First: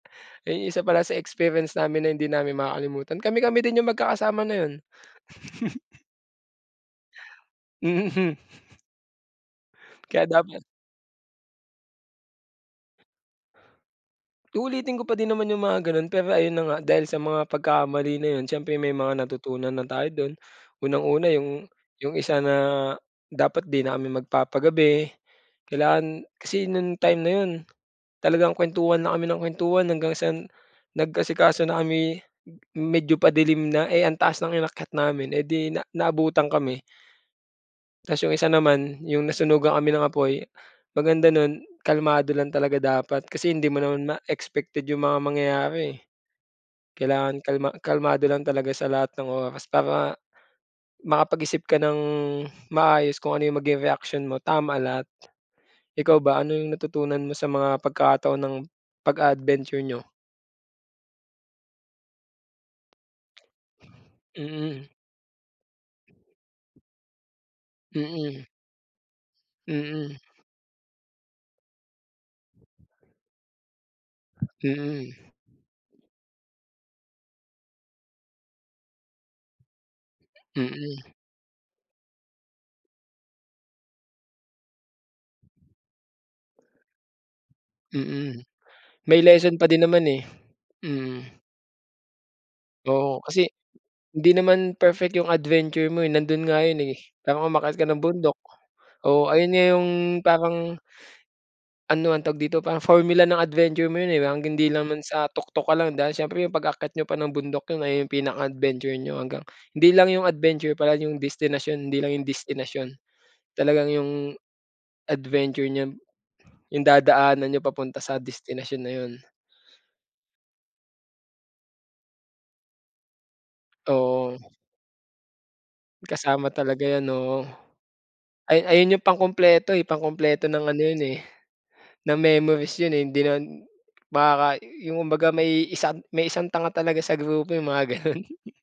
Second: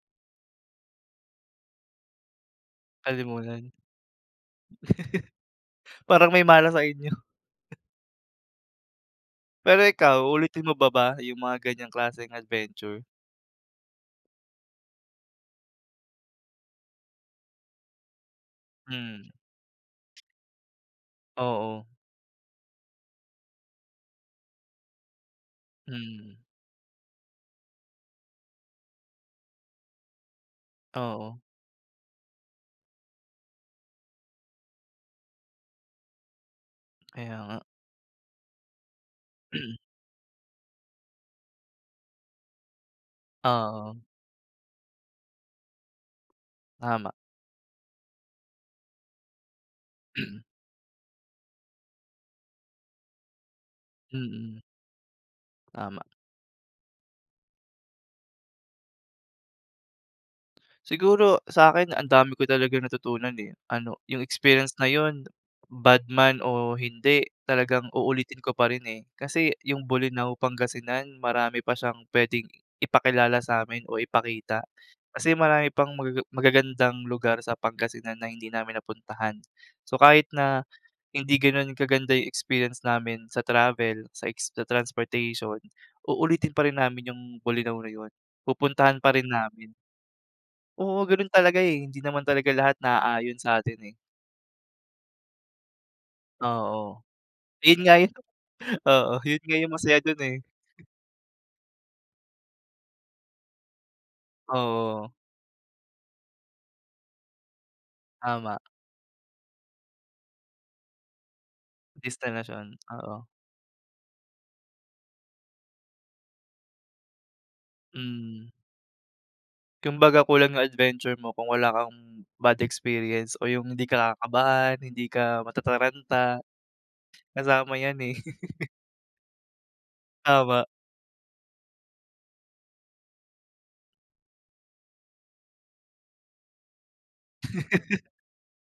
Eh, isa pala sa experience namin na hindi namin makakalimutan, kami-kami Kalimutan. din 'yung magkakasama na 'yun. Parang may malas sa inyo. Mhm. Pero Kaya ikaw, dapat uulitin mo pa ba 'yung mga ganiyang klaseng adventure? Uulitin ko pa din naman 'yung mga gano'n, pero ayun na nga, dahil sa mga pagkakamali na 'yun, siyempre may mga Mm. natutunan na tayo do'n. Unang-una 'yung Oo. 'yung isa na dapat 'di na kami magpapagabi. Kailangan Mm. kasi no'ng time na 'yun, talagang kuwentuhan na kami ng kuwentuhan hanggang sa Oo. nag-asikaso na kami m medyo padilim na, eh, ang taas ng inakyat namin, eh, di na naabutan kami. Kaya nga. Ta's 'yung isa naman, 'yung nasunugan kami ng apoy, maganda nun, kalmado lang talaga dapat, kasi hindi mo Oo. naman ma expected 'yung mga mangyayari, eh. Tama. Kailangan kalma kalmado lang talaga sa lahat ng oras para makapag-isip ka ng maayos kung ano 'yung maging reaksyon mo, Mm. tama lahat. Tama. Ikaw ba, ano 'yung natutunan mo sa mga pagkakataon ng pag-a-adventure niyo? Siguro sa'kin ang dami ko talagang natutunan, eh, ano 'yung experience Mm. na 'yun, bad man o hindi, talagang uulitin Mm. ko pa rin, eh. Kasi 'yung Mm. Bolinao, Pangasingan marami pa siyang puwedeng ipakilala sa'min o ipakita. Mm. Kasi marami pang magaga magagandang lugar sa Pangasinan na hindi namin napuntahan. So kahit na Mm. hindi gano'n kaganda 'yung experience namin sa travel, sa ex sa transportation, uulitin pa rin namin 'yung Bolinao na 'yon, Mm, pupuntahan pa may rin lesson pa namin. din naman, eh. Oo, Mm. gano'n talaga, eh, hindi naman talaga lahat Oo, naaayon kasi sa atin, eh. hindi naman perfect 'yung adventure mo, eh, nando'n nga 'yun, eh, Oo, kaya umakyat 'yun ka nga ng 'yun bundok. oo, Oo, 'yun ayun nga nga 'yung 'yung masaya do'n, eh. parang Ano ang tawag dito, parang formula ng adventure mo 'yun, eh, hanggang hindi naman Oo. sa tuktok ka lang dahil siyempre 'yung pag-akyat niyo pa ng bundok 'yun nga 'yung pinaka Tama. adventure niyo hanggang hindi lang 'yung adventure pala, 'yung destinasyon, hindi lang 'yung Destinasyon, destinasyon, oo. talagang 'yung adventure niyo, 'yung dadaanan niyo papunta sa Hmm. destinasyon na 'yun. Kumbaga kulang 'yung adventure mo kung wala kang bad experience o 'yung hindi ka Oo. kakabahan, hindi ka matataranta. Kasama talaga 'yan, oo. Kasama 'yan, eh. Ay ayun 'yung pangkumpleto, eh, pangkumpleto Tama. ng ano 'yun, eh, ng memories 'yun, eh. Hindi naman baka 'yung kumbaga may isang may isang tanga talaga sa grupo, 'yung mga gano'n.